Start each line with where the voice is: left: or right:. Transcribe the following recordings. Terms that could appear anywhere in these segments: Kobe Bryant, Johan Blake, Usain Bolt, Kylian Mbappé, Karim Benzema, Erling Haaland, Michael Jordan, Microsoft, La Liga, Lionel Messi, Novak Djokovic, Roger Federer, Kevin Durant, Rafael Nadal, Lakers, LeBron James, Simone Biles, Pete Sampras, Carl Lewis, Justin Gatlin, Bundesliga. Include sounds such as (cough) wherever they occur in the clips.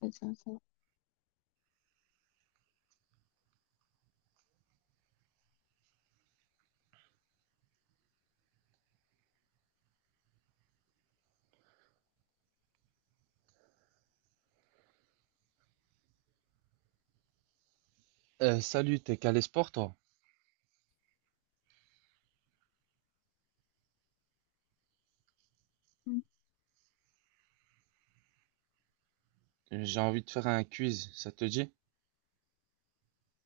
left: Ouais, c'est ça.
right: Eh, salut, t'es calé sport, toi?
left: Mm.
right: J'ai envie de faire un quiz, ça te dit?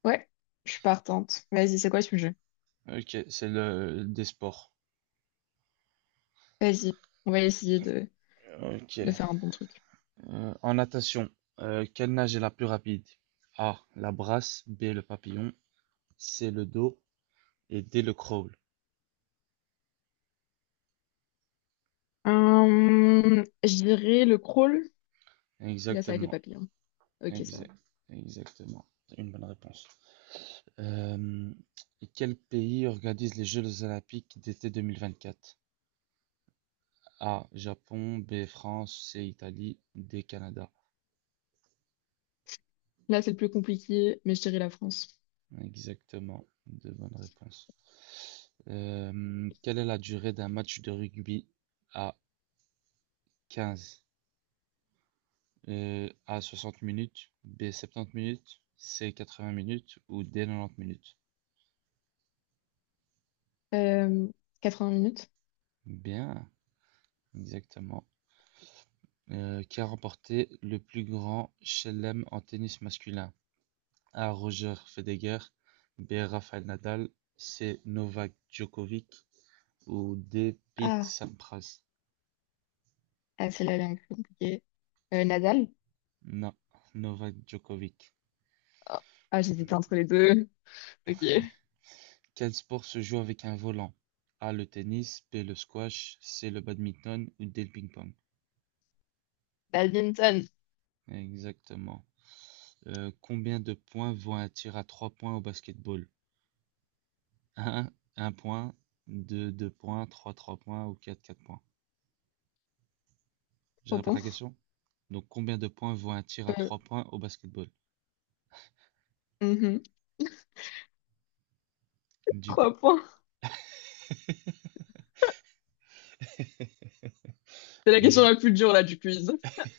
left: Ouais, je suis partante. Vas-y, c'est quoi le sujet?
right: Ok, c'est le des sports.
left: Vas-y, on va essayer de,
right: Ok.
left: de faire un bon truc.
right: En natation, quelle nage est la plus rapide? A, la brasse, B, le papillon, C, le dos et D, le crawl.
left: Je dirais le crawl. Et là, ça va être les
right: Exactement,
left: papillons. Ok, ça va.
right: exact, exactement. Une bonne réponse. Euh, et quel pays organise les Jeux olympiques d'été 2024? A, Japon, B, France, C, Italie, D, Canada.
left: Là, c'est le plus compliqué, mais je dirais la France.
right: Exactement, de bonnes réponses. Quelle est la durée d'un match de rugby A 15? A 60 minutes, B 70 minutes, C 80 minutes ou D 90 minutes?
left: Euh, 80 minutes.
right: Bien, exactement. Qui a remporté le plus grand chelem en tennis masculin? A Roger Federer, B Rafael Nadal, C Novak Djokovic ou D Pete
left: Ah,
right: Sampras?
left: ah, celle-là, elle est un peu compliquée. Nadal?
right: Non, Novak Djokovic.
left: Ah, ah, j'hésite entre les deux. Ok.
right: (laughs) Quel sport se joue avec un volant? A le tennis, B le squash, C le badminton ou D le ping-pong.
left: Badminton,
right: Exactement. Combien de points vaut un tir à 3 points au basketball? Un point, 2, 2 points, 3, 3 points ou 4, 4 points. Je
left: trois
right: répète la
left: points.
right: question. Donc combien de points vaut un tir à
left: Euh,
right: trois points au basketball?
left: mhm,
right: Du coup.
left: trois points.
right: (laughs)
left: C'est la question
right: Ex-
left: la plus dure là du quiz.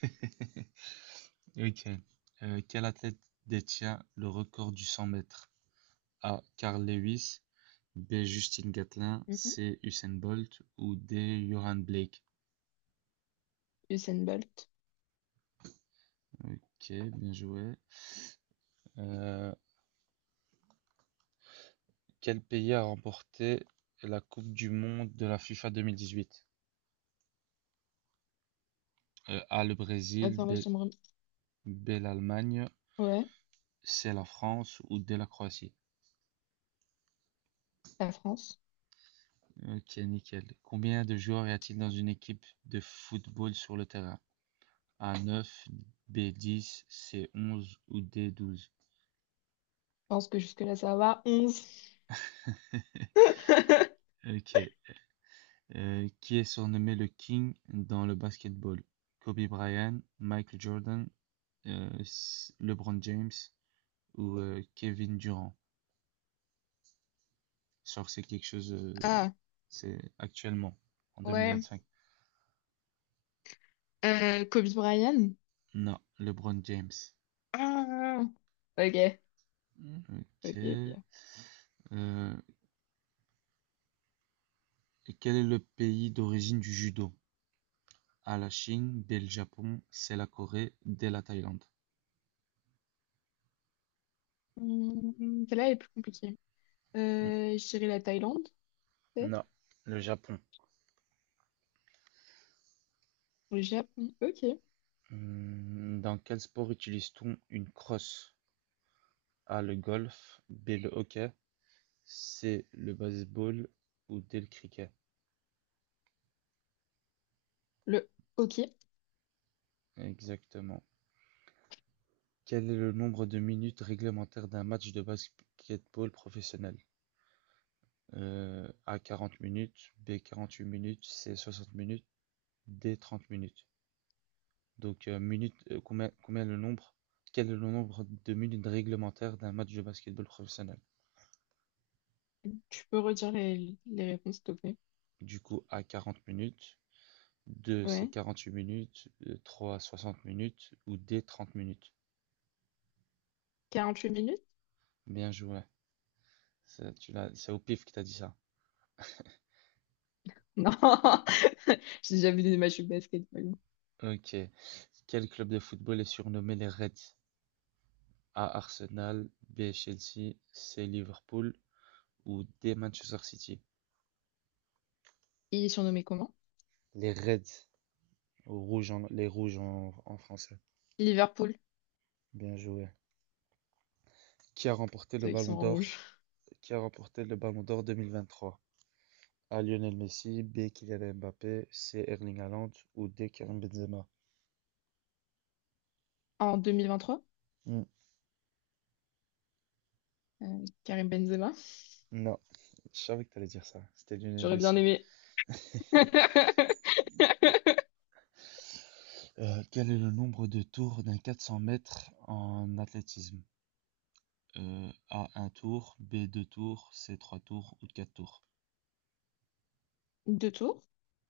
right: (laughs) Ok. Quel athlète détient le record du 100 mètres? A. Carl Lewis, B. Justin Gatlin,
left: Mhm.
right: C. Usain Bolt ou D. Johan Blake.
left: Usain Bolt.
right: Ok, bien joué. Euh, quel pays a remporté la Coupe du Monde de la FIFA 2018. A. Le Brésil,
left: Attends, là,
right: B, L'Allemagne,
left: ouais,
right: C. La France ou D. La Croatie.
left: la France.
right: Ok, nickel. Combien de joueurs y a-t-il dans une équipe de football sur le terrain? A. 9, B. 10, C. 11 ou D. douze.
left: Je pense que jusque-là, ça va. 11. (laughs)
right: Ok, qui est surnommé le King dans le basketball. Kobe Bryant, Michael Jordan, euh, LeBron James ou Kevin Durant. Genre, c'est quelque chose,
left: Ah,
right: c'est actuellement, en
left: ouais.
right: 2025.
left: Kobe Bryant.
right: Non, LeBron James.
left: Ah, ok,
right: Ok.
left: ok, ok.
right: Euh, quel est le pays d'origine du judo? A, la Chine, B, le Japon, C, la Corée, D, la Thaïlande.
left: Hmm, celle-là est plus compliquée.
right: Hmm,
left: Je dirais la Thaïlande, peut-être.
right: non, le Japon.
left: Ou le Japon. Ok.
right: Hmm, dans quel sport utilise-t-on une crosse? A le golf, B le hockey, C le baseball ou D le cricket.
left: Le... Ok.
right: Exactement. Quel est le nombre de minutes réglementaires d'un match de basketball professionnel? A 40 minutes, B 48 minutes, C 60 minutes, D 30 minutes. Donc minutes, combien le nombre? Quel est le nombre de minutes réglementaires d'un match de basketball professionnel?
left: Tu peux redire les réponses, s'il te plaît.
right: Du coup, A 40 minutes, 2 c'est
left: Ouais.
right: 48 minutes, 3 60 minutes ou D 30 minutes.
left: 48 minutes?
right: Bien joué. Tu l'as, c'est au pif que t'as dit ça.
left: Non, (laughs) j'ai déjà vu des matchs de basket, mais bon.
right: Ok. Quel club de football est surnommé les Reds? A. Arsenal, B. Chelsea, C. Liverpool ou D. Manchester City?
left: Il est surnommé comment?
right: Les Reds, les rouges en français.
left: Liverpool,
right: Bien joué. Qui a remporté le
left: ceux qui sont
right: Ballon
left: en
right: d'Or?
left: rouge.
right: Qui a remporté le Ballon d'Or 2023? A. Lionel Messi, B. Kylian Mbappé, C. Erling Haaland ou D. Karim Benzema?
left: En 2023,
right: Hmm,
left: Karim Benzema.
right: non, je savais que t'allais dire ça. C'était Lionel
left: J'aurais bien
right: Messi.
left: aimé. (laughs)
right: Quel est le nombre de tours d'un 400 mètres en athlétisme? A un tour, B deux tours, C trois tours ou quatre tours?
left: Deux tours?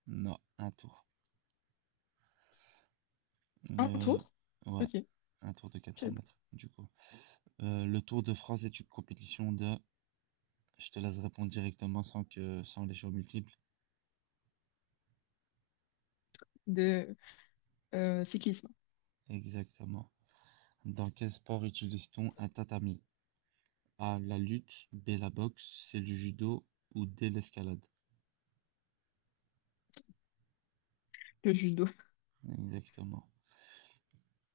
right: Non, un tour.
left: Un
right: Euh,
left: tour?
right: ouais,
left: Ok. je
right: un tour de 400 mètres, du coup. Le Tour de France est une compétition de... Je te laisse répondre directement sans les choix multiples.
left: De cyclisme,
right: Exactement. Dans quel sport utilise-t-on un tatami? A, la lutte, B, la boxe, C, le judo ou D, l'escalade?
left: le judo.
right: Exactement.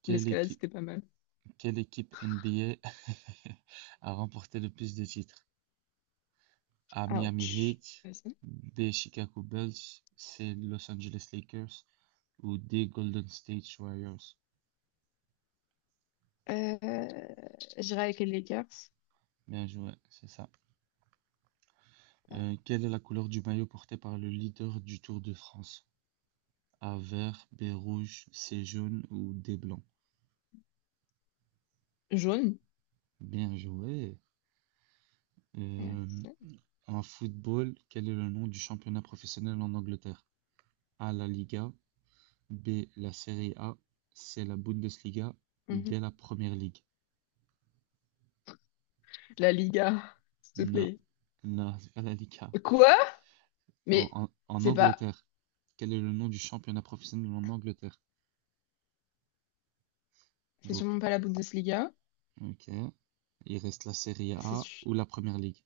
right: Quelle
left: L'escalade,
right: équipe...
left: c'était pas mal.
right: Quelle équipe NBA a (laughs) a remporté le plus de titres? A Miami
left: Ouch.
right: Heat,
left: Vas-y.
right: B Chicago Bulls, C Los Angeles Lakers ou D Golden State Warriors.
left: Euh, j'irai avec les Lakers.
right: Bien joué, c'est ça. Quelle est la couleur du maillot porté par le leader du Tour de France? A vert, B rouge, C jaune ou D blanc.
left: Jaune.
right: Bien joué. Euh,
left: Merci.
right: en football, quel est le nom du championnat professionnel en Angleterre? A la Liga, B. La Serie A, c'est la Bundesliga ou
left: Mhm.
right: dès la Premier League.
left: La Liga, s'il te
right: Na,
left: plaît.
right: na, Scalavica.
left: Quoi?
right: En,
left: Mais
right: en, en
left: c'est pas.
right: Angleterre, quel est le nom du championnat professionnel en Angleterre?
left: C'est
right: Donc,
left: sûrement pas la Bundesliga.
right: ok. Il reste la Serie
left: C'est
right: A
left: su-
right: ou la Première Ligue.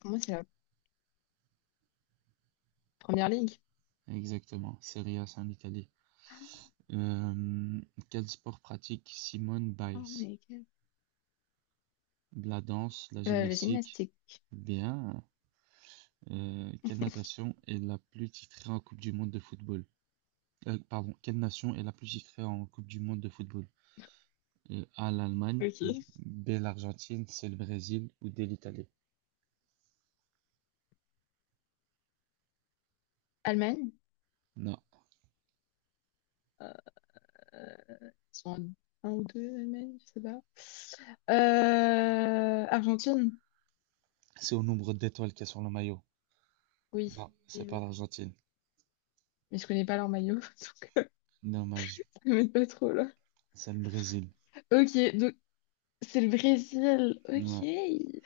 left: Pour moi, c'est la première ligue.
right: Exactement. Serie A, c'est en Italie. Euh, quel sport pratique Simone
left: Oh,
right: Biles?
left: mais
right: La danse, la
left: La
right: gymnastique.
left: gymnastique.
right: Bien. Quelle natation est la plus titrée en Coupe du Monde de football? Pardon, quelle nation est la plus titrée en Coupe du monde de football? A, l'Allemagne,
left: Ok.
right: B, l'Argentine, C, le Brésil ou D, l'Italie?
left: Allemagne.
right: Non,
left: Euh, ils sont en 1 ou 2 Allemagne, je sais pas. Argentine.
right: c'est au nombre d'étoiles qu'il y a sur le maillot.
left: Oui.
right: Non, c'est
left: Oui,
right: pas
left: oui.
right: l'Argentine.
left: Mais je connais pas leur maillot, (laughs) donc
right: Dommage,
left: je m'aide pas trop là.
right: c'est le Brésil.
left: Ok, donc c'est le Brésil.
right: Ouais.
left: Ok.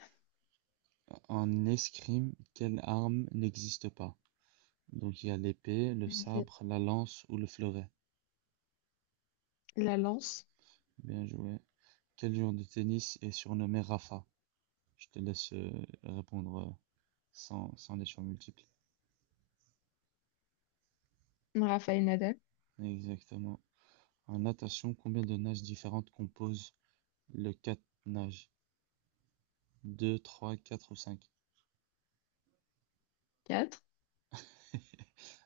right: En escrime, quelle arme n'existe pas? Donc il y a l'épée, le sabre, la lance ou le fleuret.
left: La lance.
right: Bien joué. Quel joueur de tennis est surnommé Rafa? Je te laisse répondre sans les choix multiples.
left: Rafael Nadal.
right: Exactement. En natation, combien de nages différentes composent le quatre-nages? Deux, trois, quatre ou cinq.
left: Quatre.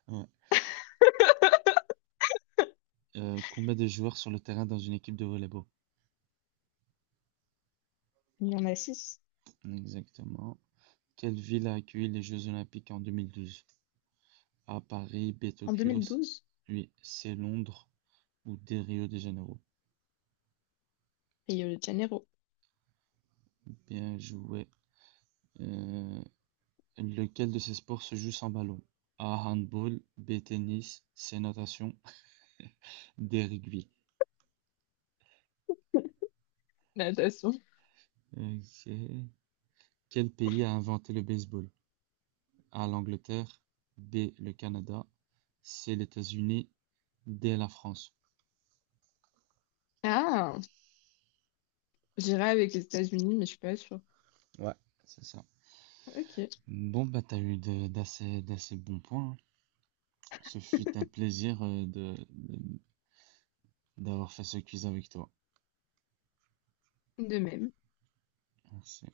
right: Ouais. Combien de joueurs sur le terrain dans une équipe de volleyball?
left: Il y en a six.
right: Exactement. Quelle ville a accueilli les Jeux Olympiques en 2012? A, Paris, B,
left: En
right: Tokyo,
left: 2012.
right: oui, C, Londres ou D, Rio de Janeiro.
left: Rio de Janeiro.
right: Bien joué. Euh, lequel de ces sports se joue sans ballon? A, handball, B, tennis, C, natation, D, rugby.
left: Natation.
right: Ok. Quel pays a inventé le baseball? A l'Angleterre, B le Canada, C les États-Unis, D la France.
left: Ah, j'irai avec les États-Unis, mais je suis pas sûre.
right: Ouais. C'est ça.
left: Ok,
right: Bon, bah, d'assez bons points. Hein. Ce fut un
left: (laughs)
right: plaisir d'avoir fait ce quiz avec toi.
left: de même.
right: Merci.